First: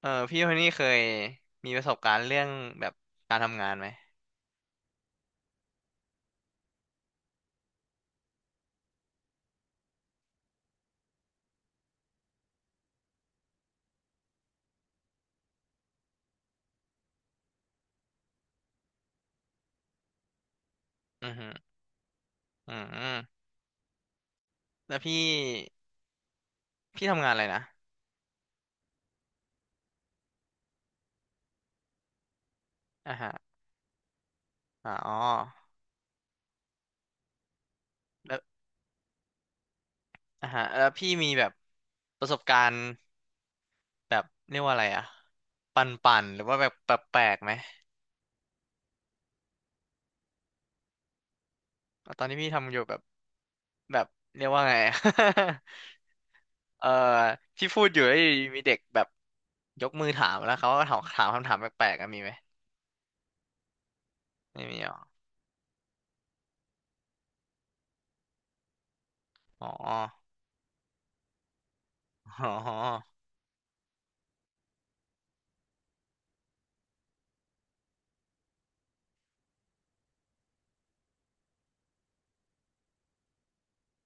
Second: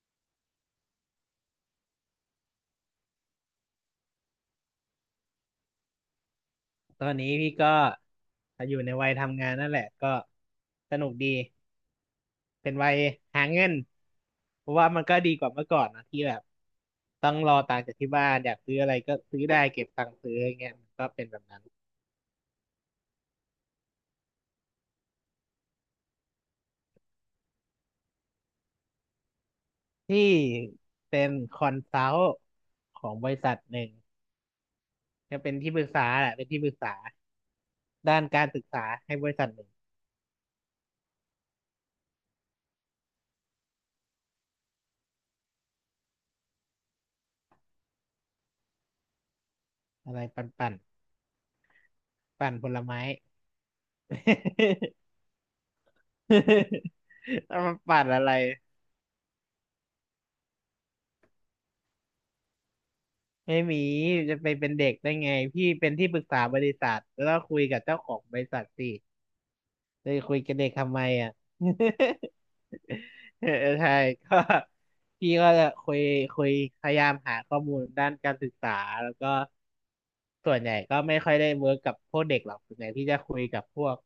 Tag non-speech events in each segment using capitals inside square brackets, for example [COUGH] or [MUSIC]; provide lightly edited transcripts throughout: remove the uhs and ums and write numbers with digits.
เออพี่คนนี้เคยมีประสบการณ์เรื่องแบบการทำงานไหมตอนนี้พี่ก็อยู่ในวัยทำงานนั่นแหละก็สนุกดีเป็นวัยหาเงินเพราะว่ามันก็ดีกว่าเมื่อก่อนนะที่แบบต้องรอตังค์จากที่บ้านอยากซื้ออะไรก็ซื้อได้เก็บตังค์ซื้ออย่างเงี้ยมันก็เป็นอือแบบฮึนั้นออืมแล้วพี่ทำงานอะไรนะที่เป็นคอนซัลท์ขออ่างบฮะริษัทหนึ่งอ๋อจะเป็นที่ปรึกษาแหละเป็นที่ปรึกษาด้านแล้วการศึกษาให้บริษัทหนึ่งอ่าฮะแล้วพี่มีแบบประสบการณ์แบบเรียกว่าอะไรอะปันป่นๆหรือว่าแบบแปลกๆไหมอะไรปั่นปั่นตอนที่พี่ปั่นผทำอลยู่ไม้ แบบเรียกว่าไง [LAUGHS] เออ [LAUGHS] เอาพี่มาพูดอปั่ยู่นแล้วอะอยู่ไร ดีมีเด็กแบบยกมือถามแล้วเขาก็ถามคำถามแปลกๆอะมีไหมไม่มีจะไปไม่เป็นมีหรเด็กอได้ไงพี่เป็นที่ปรึกษาบริษัทแล้วก็คุยกับเจ้าของบริษัทสิอ๋อจะคุยกับเด็กทำไมอ่ะ อ๋อ [LAUGHS] เออใช่ก็พี่ก็จะคุยพยายามหาข้อมูลด้านการศึกษาแล้วก็ส่วนใหญ่ก็ไม่ค่อยได้เวิร์กกับพวกเด็กหรอกส่วนใหญ่พี่จะคุยกับพวก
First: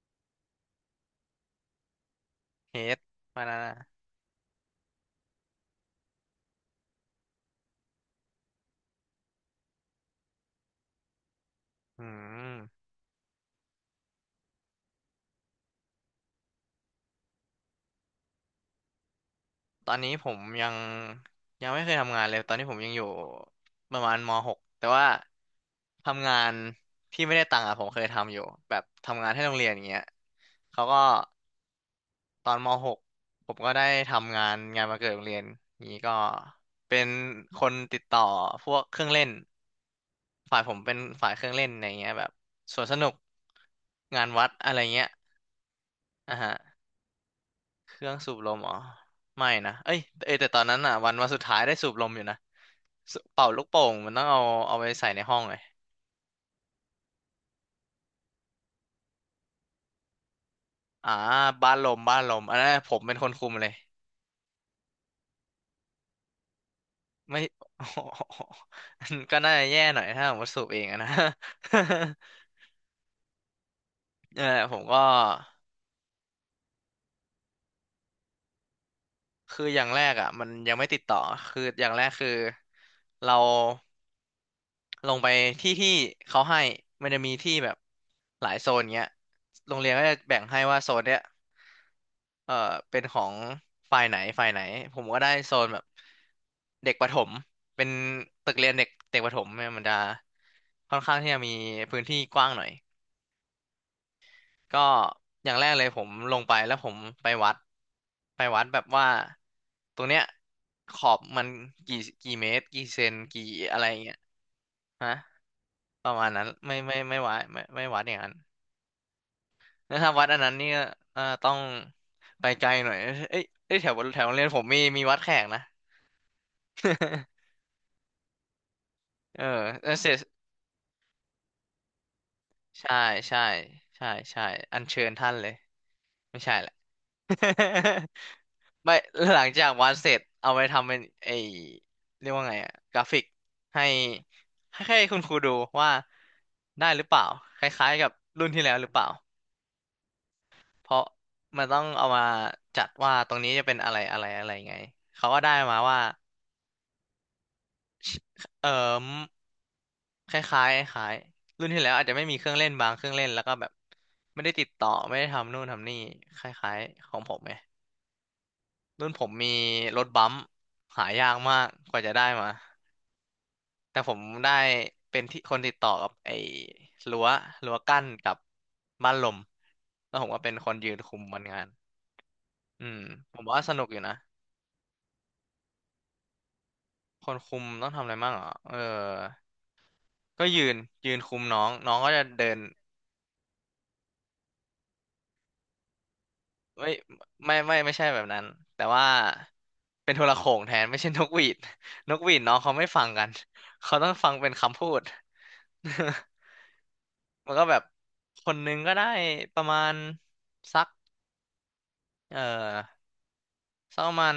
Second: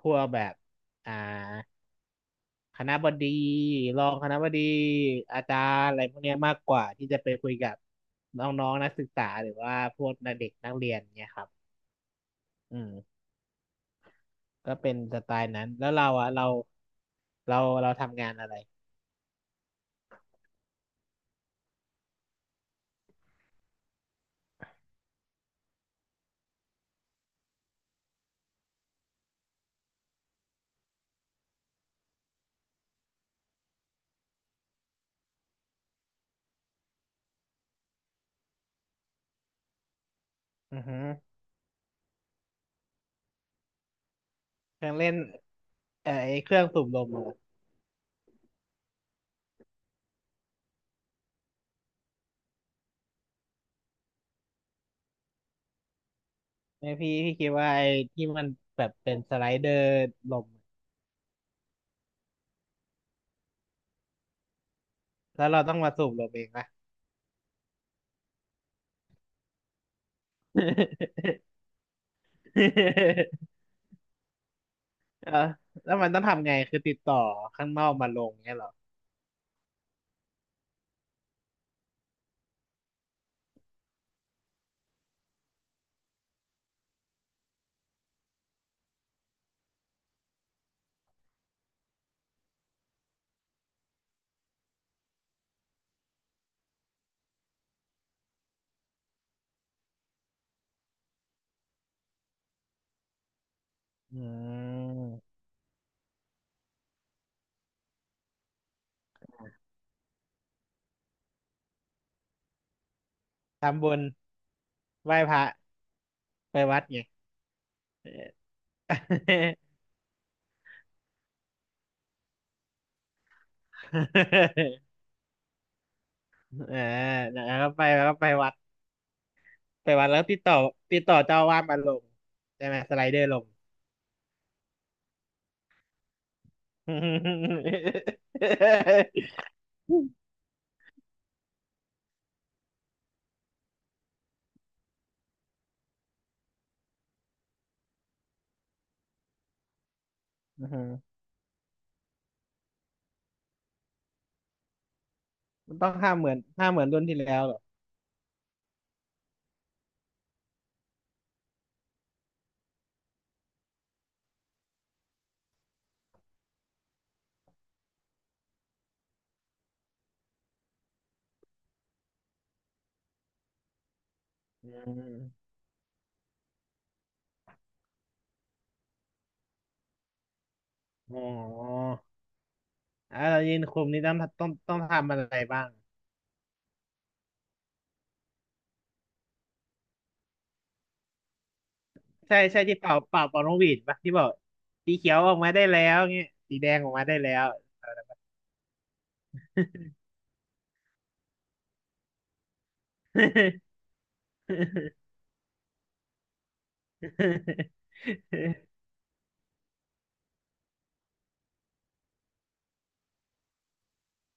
พวกแบบอ่า เฮคณะดบดีมานะรองคณะบดีอาจารย์อะไรพวกเนี้ยมากกว่าที่จะไปคุยกับน้องๆนักศึกษาหรือว่าพวกเด็กนักเรียนเนี่ยครับอืมอืมก็เป็นสไตล์นั้นแล้วเราอะเราเราทำงานอะไรตอนนี้ผมยังไม่เคยทำงานเลยตอนนี้ผมยังอยู่ประมาณมหกแต่ว่าทำงานที่ไม่ได้ตังค์อะผมเคยทำอยู่แบบทำงานให้โรงเรียนอย่างเงี้ยเขาก็ตอนมหกผมก็ได้ทำงานงานวันเกิดโรงเรียนนี้ก็เป็นคนติดต่อพวกเครื่องเล่นฝ่ายผอืมอเป็ฮึนฝ่ายเครื่องเล่นอะไรเงี้ยแบบสวนสนุกงานวัดอะไรเครื่องเงี้ยเล่นอ่ะไอ้เคฮะ รื่องสูบลมอะเครื่องสูบลมอ๋อไม่นะเอ้ยเอยแต่ตอนนั้นอ่ะวันสุดท้ายได้สูบลมอยู่นะสูเป่าลูกโป่งมันต้องเอาเอาไปใส่ในห้องเลยไม่พี่คิดว่าไอ้ที่มันแบบเป็นสไลเดอร์ลมอ่าบ้านลมอันนั้นผมเป็นคนคุมเลยแล้วเราต้องมาสูบลมเองปะ ไม่ [LAUGHS] ก็น่าจะแย่หน่อยถ้าผมว่าสูบเองอะนะ [LAUGHS] [LAUGHS] เออผมก็ เออแล้วมันต้องทำไงคือติดต่อข้างนอกมาลงเงี้ยเหรอคืออย่างแรกอ่ะมันยังไม่ติดต่อคืออย่างแรกคือเราลงไปที่เขาให้มันจะมีที่แบบหลายโซนเงี้ยโรงเรียนก็จะแบ่งให้ว่าโซนเนี้ยเอ่อเป็นของฝ่ายไหนผมก็ได้โซนแบบเด็กประถมเป็นตึกเรียนเด็กเด็กประถมเนี่ยมันจะค่อนข้างที่จะมีพื้นที่กว้างหน่อย อืก็ม อย่างแรกเลยผมลงไปแล้วผมไปวัดแบบว่าตรงเนี้ยขอบมันกี่เมตรกี่เซนกี่อะไรทำบุญเงี้ยฮะไหว้พระประมาณนั้นไปวัดไง ไม่วัดไม่ไม่วัดอย่างนั้นแล้วถ้าวัดอันนั้นนี่ก็ต้องไปไกลหน่อยเอ้ยแถวแถวโรงเรียนผม[LAUGHS] มีวัดแขกนะ อ่าแล้ [LAUGHS] วก็ไปแล้วก็ไปวัดเออเอไปอวัเสดร็จแล้วติดต่อติดต่อเจ้าอาวาสมาลงใช่ไหมสใช่ไลเดอร์ลใช่ง ใช่ใช่อัญเชิญท่านเลยไม่ใช่แหละ [LAUGHS] อื [LAUGHS] ไม่หลังจากวาดเสร็จเอาไปทำเป็นไอเรียกว่าไงอะกราฟิกให้ให้คุณครูดูว่าได้หรือเปล่าคล้ายๆกับรุ่นที่แล้วหรือเปล่าอฮึเพราะมันต้องเอามาจัดว่าตรงนี้จะเป็นอะไรอะไรอะไรไงเขาก็ได้มัมานต้องว่าห้าหมื่นรุ่นที่แล้วเหรอเออมคล้ายๆคล้ายรุ่นที่แล้วอาจจะไม่มีเครื่องเล่นแล้วก็แบบไม่ได้ติดต่อไม่ได้ทำนู่นทำนี่คล้ายๆของผมไง รุ่นผมมีรถบัมป์หายากมากกว่าจะได้มาแต่ผมได้อืมเป็นที่คนติดต่อกับไอ้รั้วกั้นกับบ้านลมแล้วผมก็เป็นคนยืนคุอ๋มมันงานออืมอ่ะผเรามยืว่านสคุนุกมอยู่นี่ต้นะองต้องต้องทำอะไรบ้างคนคุมต้องทำอะไรบ้างเหรอเออก็ยืนยืนคุมน้องน้องก็จะใช่เดิน ใช่ที่เป่าเป่าเป่านกหวีดปะที่บอกสีเขียวออกมาได้แล้วเงี้ยสีแดงเอ้ออยกมาได้แล้ว ไม่ใช่แบบนั้นแต่ว่าเป็นโทรโข่งแทนไม่ใช่นกหวีด [LAUGHS] นกหวีดน้องเขาไม่ฟังกันเขาต้องฟังเป็นคำพู [LAUGHS] ด [LAUGHS] มันก็แบบคน [LAUGHS] นึงก็ได้ประมาณสักเอ่อสักประมาณ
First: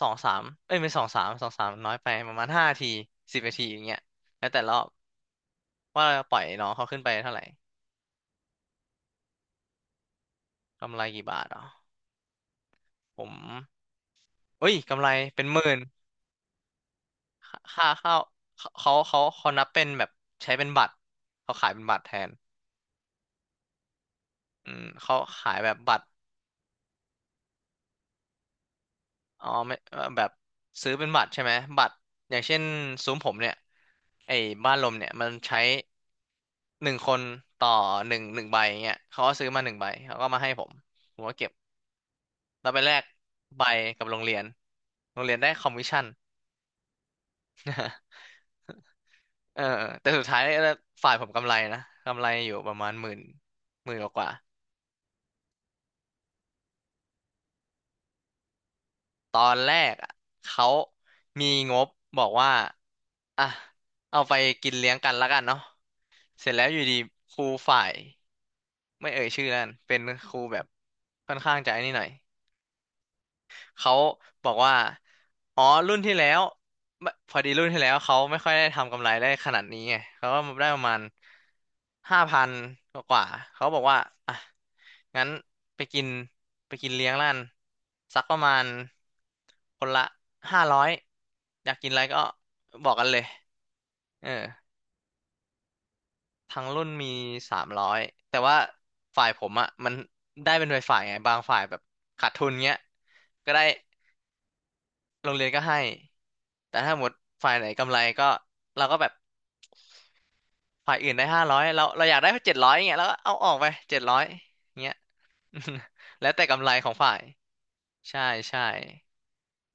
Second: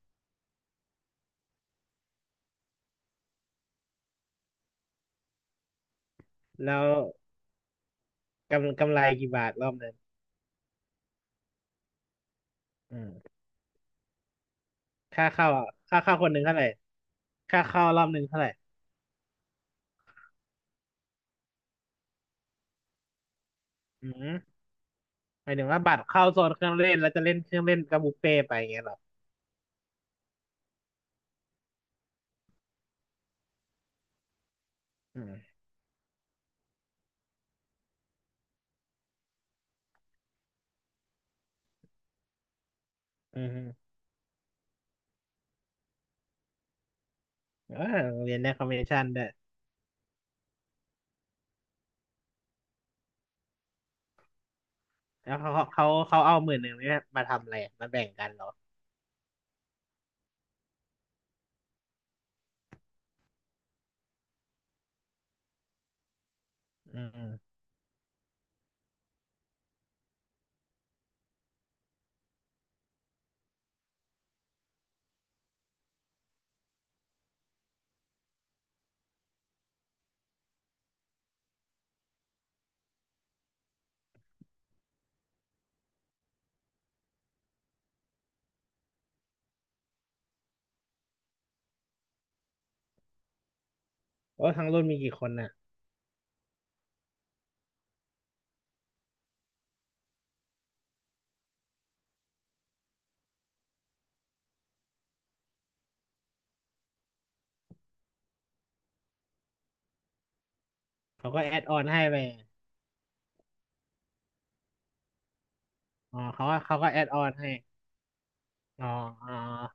สองสามเอ้ยไม่สองสามน้อยไปประมาณห้าทีสิบนาทีอย่างเงี้ยแล้วแต่รอบว่าเราปล่อยน้องแล้เขาวขึ้นไปเท่าไหร่กำไรกี่บาทรอบหนึ่งกำไรกี่บาทอ๋ออืมผมเอ้ยกำไรค่าเป็นเข้าหอะมื่น ค่าเข้าคนหนึ่งเท่าไหร่ค่าค่าเข้ารอบข้าหวนึ่งเท่าไหร่เขาเขาเขานับเป็นแบบใช้เป็นบัตรเขาขายเป็นบัตรแทนอืมอืมเขาหขามายยถึแบงบว่าบับัตตรรเข้าโซนเครื่องเล่นแล้วจะเล่นเครื่องเล่นกับบุฟเฟ่ต์ไปอย่างเงี้ยเหรออ๋อไม่แบบซื้อเป็นบัตรใช่ไหมบัตรอย่างเช่นซุ้มผมเนี่ยไอ้บ้านลมเนี่ยอืมันใช้มหนึ่งคนต่อหนึ่งใบเงี้ยเขาก็ซื้อมาหนึ่งใบเขาก็มาให้ผมผมก็เก็บแล้วไปแลกอืใบมกับโรงเรียนโรงเรียนได้คอมมิชชั่นเออโรงเรียนได้คอมมิชชั่นด้วยเออแต่สุดท้ายฝ่ายผมกำไรนะกำไรอยู่ประมาณหมื่นหมื่นกว่า แล้วเขาเอาหมื่นหนึ่งนี่มาทำอะไรอะมาแบ่งกันเหรอตอนแรกอะเขามีงบบอกว่าอ่ะเอาไปกินเลี้ยงกันแล้วกันเนาะเสร็จแล้วอยู่ดีอืมอืมครูฝ่ายไม่เอ่ยชื่อนั่นเป็นครูแบบค่อนข้างจะไอ้นี่หน่อย เขาบอกว่าอ๋อรุ่นที่แล้วไม่พอดีรุ่นที่แล้วเขาไม่ค่อยได้ทำกำไรได้ขนาดนี้ไงเขาก็ได้ประมาณห้าพันกว่าๆเขาบอกว่าอ่ะงั้นไปกินกินเลี้ยงร้านสักประมาณคนละห้าร้อยอยากกินอะไรก็บอกกันเลยเออโอ้ทั้งรุ่นมีกี่คนน่ะทั้งรุ่นมีสามร้อยแต่ว่าฝ่ายผมอ่ะมันได้เป็นฝ่ายๆไงบางฝ่ายแบบขาดทุนเงี้ยก็ได้ โรงเรียนก็ให้ แต่ถ้าหมดฝ่ายไหนกำไรก็เราก็แบบฝ่ายอื่นได้เขาก็ห้าแอร้อยดออนให้เราอไปยากได้เจ็ดร้อยเงี้ยแล้วก็เอาออกไปเจ็ดร้อยเงี้ย อ๋อ [LAUGHS] แล้วแต่เขาก็กำไรเขาขก็องแอดฝ่าอยอนให้ ใช่ใช่อ๋ออ๋อ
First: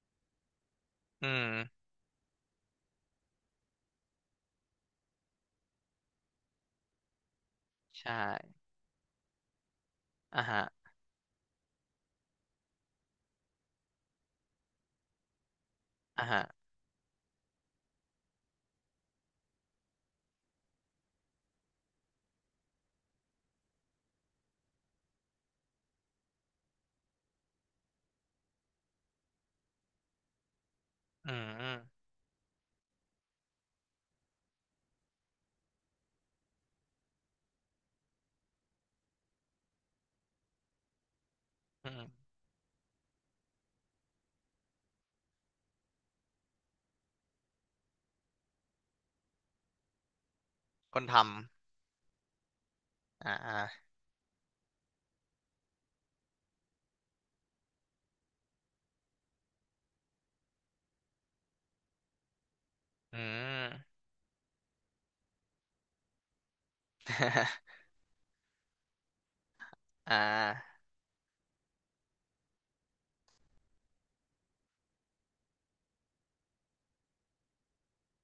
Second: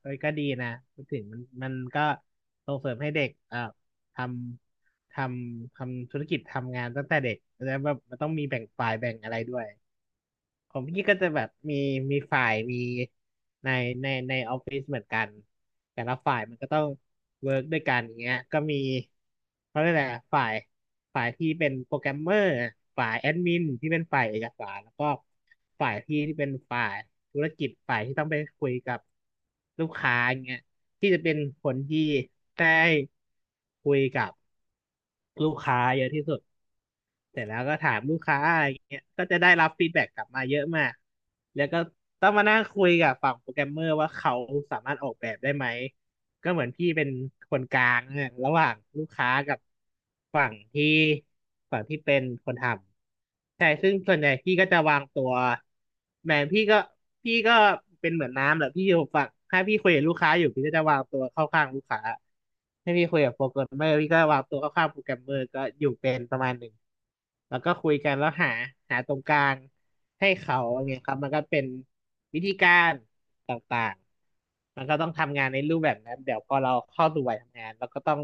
เฮ้ยก็ดีนะพูดถึอืงมันมมันก็ส่งเสริมให้เด็กทำททำธุรกิจทำงานตั้งแต่เด็กแล้วแบบใชมันต้องมีแบ่่งฝ่ายแบ่งอะไรด้วย อ่ะฮะของพี่ก็จะแบบมีฝ่ายมีในในในออฟฟิศเหมือนกันแต่ละอ่ะฝ่ายฮะมันก็ต้องเวิร์กด้วยกันอย่างเงี้ยก็มีเขาเรียกอะไรอะฝ่ายที่เป็นโปรแกรมเมอร์ฝ่ายแอดมินที่เป็นฝ่ายเอกสารแล้วก็ฝ่ายพี่ที่เป็นฝ่ายธุรกิจฝ่ายที่ต้องไปคุยกับลูกค้าอย่างเงี้ยที่จะอืเป็นมอืคมนที่ได้คุยกับลูกค้าเยอะที่สุด เสร็จแล้วก็ถามลูกค้าอะไรเงี้ยก็จะได้รับฟีดแบ็กกลับมาเยอะมาก แล้วก็อืมต้องมานั่งคุยกับฝั่งโปรแกรมเมอร์ว่าเขาสามารถออกแบบได้ไหม ก็เหมือนพี่เป็นคนกลางเนี่ยระหว่างลูกค้ากับฝั่งที่คนทฝั่งที่เป็นคนทำอ่าอ่าำ ใช่ซึ่งส่วนใหญ่พี่ก็จะวางตัวแหมพี่ก็เป็นเหมือนน้ำแหละพี่อยู่ฝั่งถ้าพี่คุยกับลูกค้าอยู่พี่ก็จะวางตัวเข้าข้างลูกค้าให้าพี่อืคุยกับโปรแกรมเมอร์ม พี่ก็วางตัวเข้าข้างโปรแกรมเมอร์ก็อยู่เป็นประมาณหนึ่งแล้วก็ [LAUGHS] คุยกันแล้วหาตรงกลางอ่ให้เขาาอย่างเงี้ยครับมันก็เป็นวิธีการต่างๆ มันก็ต้องทำงานในรูปแบบนั้นเดี๋ยวพอเราเข้าสู่วัยทำงานเราก็ต้อง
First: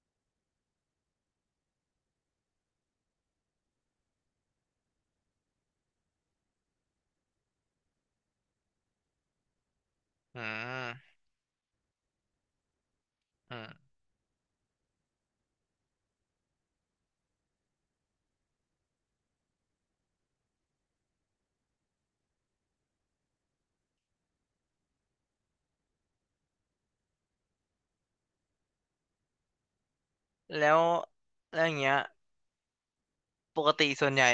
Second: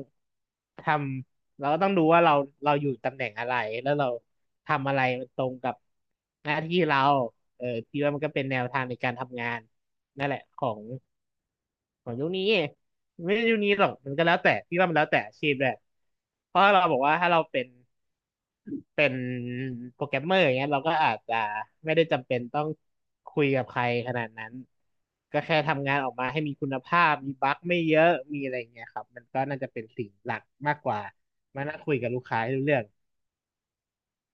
ทำเราก็ต้องดูว่าเราเราอยู่ตำแหน่งอะไรแล้วเราทำอะไรมันตรงกับหน้าที่เราเออพี่ว่ามันก็เป็นแนวทางในการทำงานนั่นแหอืละของมของยุคนี้ไม่ใช่อืยุคมนี้หรอกมันก็แล้วแต่พี่ว่ามันแล้วแต่อาชีพแหละเพราะเราบอกว่าถ้าเราเป็น เป็นโปรแกรมเมอร์อย่างเงี้ยเราก็อาจจะไม่ได้จำเป็นต้องคุยกับใครขนาดนั้นก็แค่ทำงานออกมาให้มีคุณภาพมีบั๊กไม่เยอะมีอะไรอย่างเงี้ยครับมันก็น่าจะเป็นสิ่งหลักแล้มากวกว่าแล้มาวอนั่ย่างงเงี้คุยยกับลูกค้าให้รู้เรื่องปกติส่วนใหญ่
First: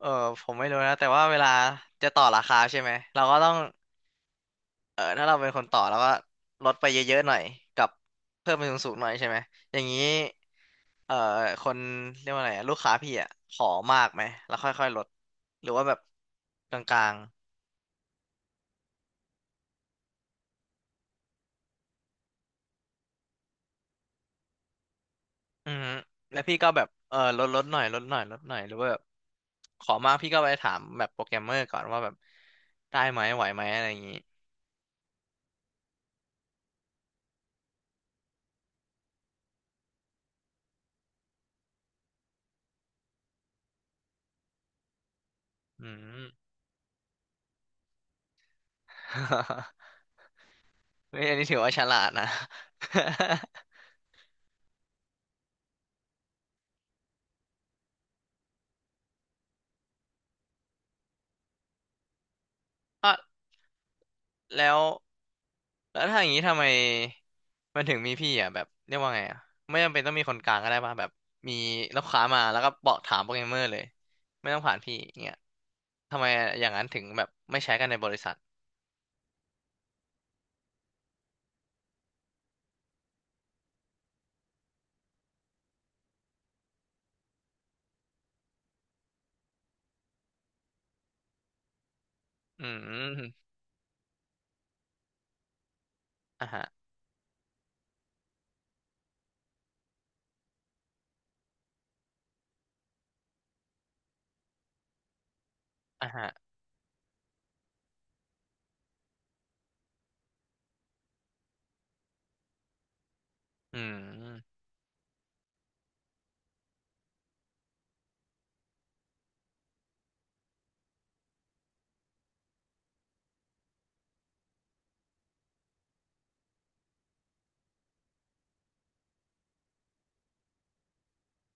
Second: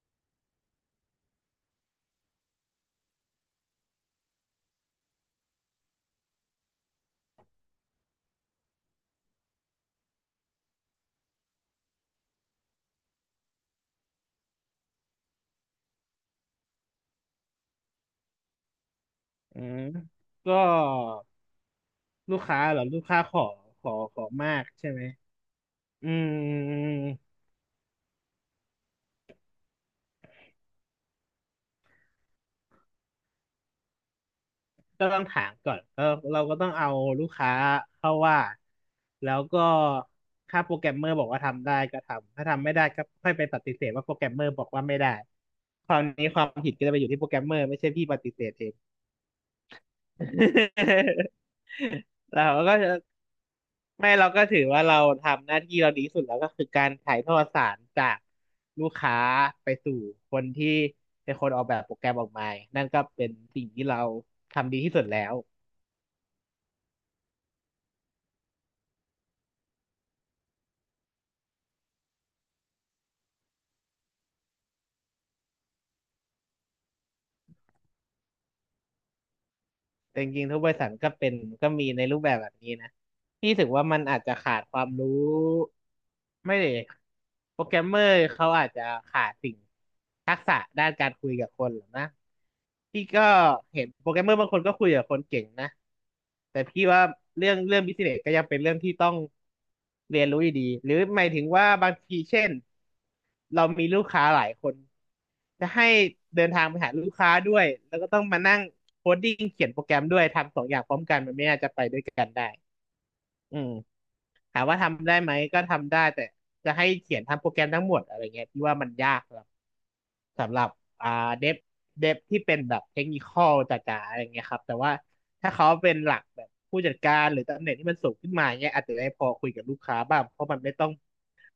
เออผมไม่รู้นะแต่ว่าเวลาจะต่อราคาใช่ไหมเราก็ต้อง เออถ้าเราเป็นคนต่อแล้วก็ลดไปเยอะๆหน่อยกับเพิ่มไปสูงๆหน่อยใช่ไหมอย่างนี้เอ่อคนเรียกว่าอะไรอะลูกค้าพี่อ่ะขอมากไหมแล้วค่อยๆลดหรือว่าแบบกลางอืมก็ลูกค้าเหรอลูกค้าขอขอมากใช่ไหมๆอือฮึแล้วอืพี่ก็แบบเอม อลดหน่อยลดหน่อยหรือว่าแบบขอมากพี่ก็ไปถามแบบโปรแกรมเมอร์ก่อนว่าแบบได้ไหมไหวไหมอะไรอย่างนี้ก็ต้องถามก่อนเออเราก็ต้องเอาลูกค้าเข้าว่าแล้วก็ถ้าโปรแกรมเมอร์บอกว่าทำได้ก็ทำถ้าทำไม่ได้ก็ค่อยไปปฏิเสธว่าโปรแกรมเมอร์บอกว่าไม่ได้คอืราวม นี้ความผิดก็จะไปอยู่ที่โปรแกรมเมอร์ไม่ใช่พี่ปฏิเสธเอง [LAUGHS] เฮ้ยอันนี้ถือว่าฉ [LAUGHS] ลาดนะ เราก็จะ [LAUGHS] ไม่เราก็ถือว่าเราทำหน้าที่เราดีที่สุดแล้วก็คือการถ่ายทอดสารจากลูกค้าไปสู่คนที่เป็นคนออกแบบโปรแกรมออกมานั่นก็อ่ะเป็นสิ่งที่เราแล้ทำดีว ที่สุดแล้ว แล้วถ้าอย่างนี้ทำไมมันถึงมีพี่อ่ะแบบเรียกว่าไงอ่ะไม่จำเป็นต้องมีคนกลางก็ได้ป่ะแบบมีลูกค้ามาแล้วก็บอกถามโปรแกรมเมอร์เลยไม่ต้องผ่านพี่อย่างเงี้ยทำไมอย่างนั้นถึงแบบไม่ใช้กันในบริษัทแต่จริงๆทุกบริษัทก็เป็นก็มีในรูปแบบแบบนี้นะพี่รู้สึกว่ามันอาจจะขาดความรู้ไม่เลยโปรแกรมเมอร์เขาอาจจะขาดสิ่งทักษะด้านการคุยกับคนหรอกนะอืพี่ก็มเห็นโปรแกรมเมอร์บางคนก็คุยกับคนเก่งนะอ่ะแต่ฮะพี่ว่าเรื่องบิสเนสก็ยังเป็นเรื่องที่ต้องเรียนรู้อยู่ดีหรือหมายถึงว่าบางทีเช่น เรามีลูกค้าหลายคนจะให้อ่ะฮะเดินทางไปหาลูกค้าด้วยแล้วก็ต้องมานั่งโคดดิ้งเขียนโปรแกรมด้วยทำสองอย่างพร้อมกันมันไม่น่าจะไปด้วยกันได้อืมอืมถามว่าทำได้ไหมก็ทำได้แต่จะให้เขียนทำโปรแกรมทั้งหมดอะไรเงี้ยที่ว่ามันยาก สำหรับอ่าเดฟเดฟที่เป็นแบบเทคนิคอลจ๋าๆอะไรเงี้ยครับแต่ว่าถ้าเขาเป็นหลักแบบผู้จัดการหรือตำแหน่งที่มันสูงขึ้นมาเงี้ยอาจจะได้พอคุยกับลูกค้าบ้างเพราะมันไม่ต้อง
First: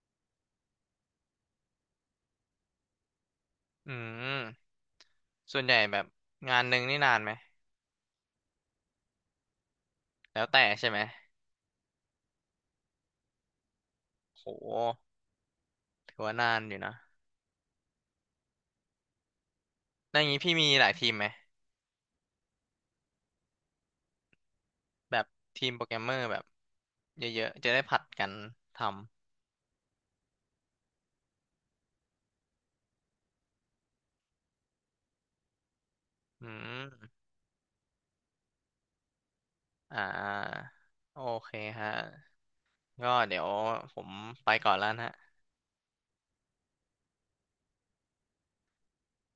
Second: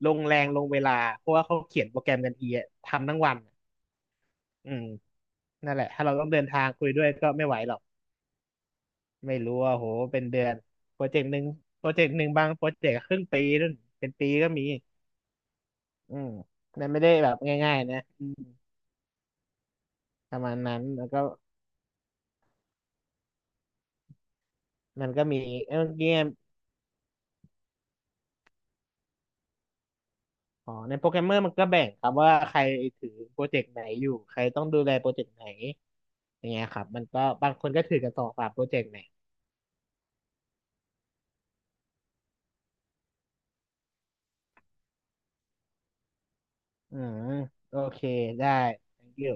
ลงแรงลงเวลาเพราะว่าเขาเขียนโปรแกรมกันเองอะทำทั้งวันอะอือืมมส่วนใหนั่นญ่แหละแบถ้าบเราต้องเดินงาทานงหนึ่งคุยนี่ด้วยนานก็ไหมไม่ไหวหรอกไม่รู้ว่าโหเป็นเดืแล้วอนแต่ใช่ไหมโปรเจกต์หนึ่งโปรเจกต์หนึ่งบางโปรเจกต์ครึ่งปีนู่นเป็นปีโก็มีหอืถือมว่านานอยู่นั่นนะไม่ได้แบบง่ายๆนะอืมแล้วอย่างปนี้ระพี่มาณมีนั้หนลายแล้ทีวมก็ไหมมันแบก็บมีทีมเอ้ยโปรแกเมื่รอมเมกี้ อร์แบบเยอะๆจะได้ผัดกันทำอ๋อในโปรแกรมเมอร์มันก็แบ่งครับว่าใครถือโปรเจกต์ไหนอยู่ใครต้องดูแลโปรเจกต์ไหนออืย่างเงี้ยครับมันม ก็บางคนก็ถือกันสองสามโปรเจกต์เนี่ยอ่าโอเคฮะก็เดี๋ยวผมไปก่อนแล้วนะฮะอืมโอเคได้ thank you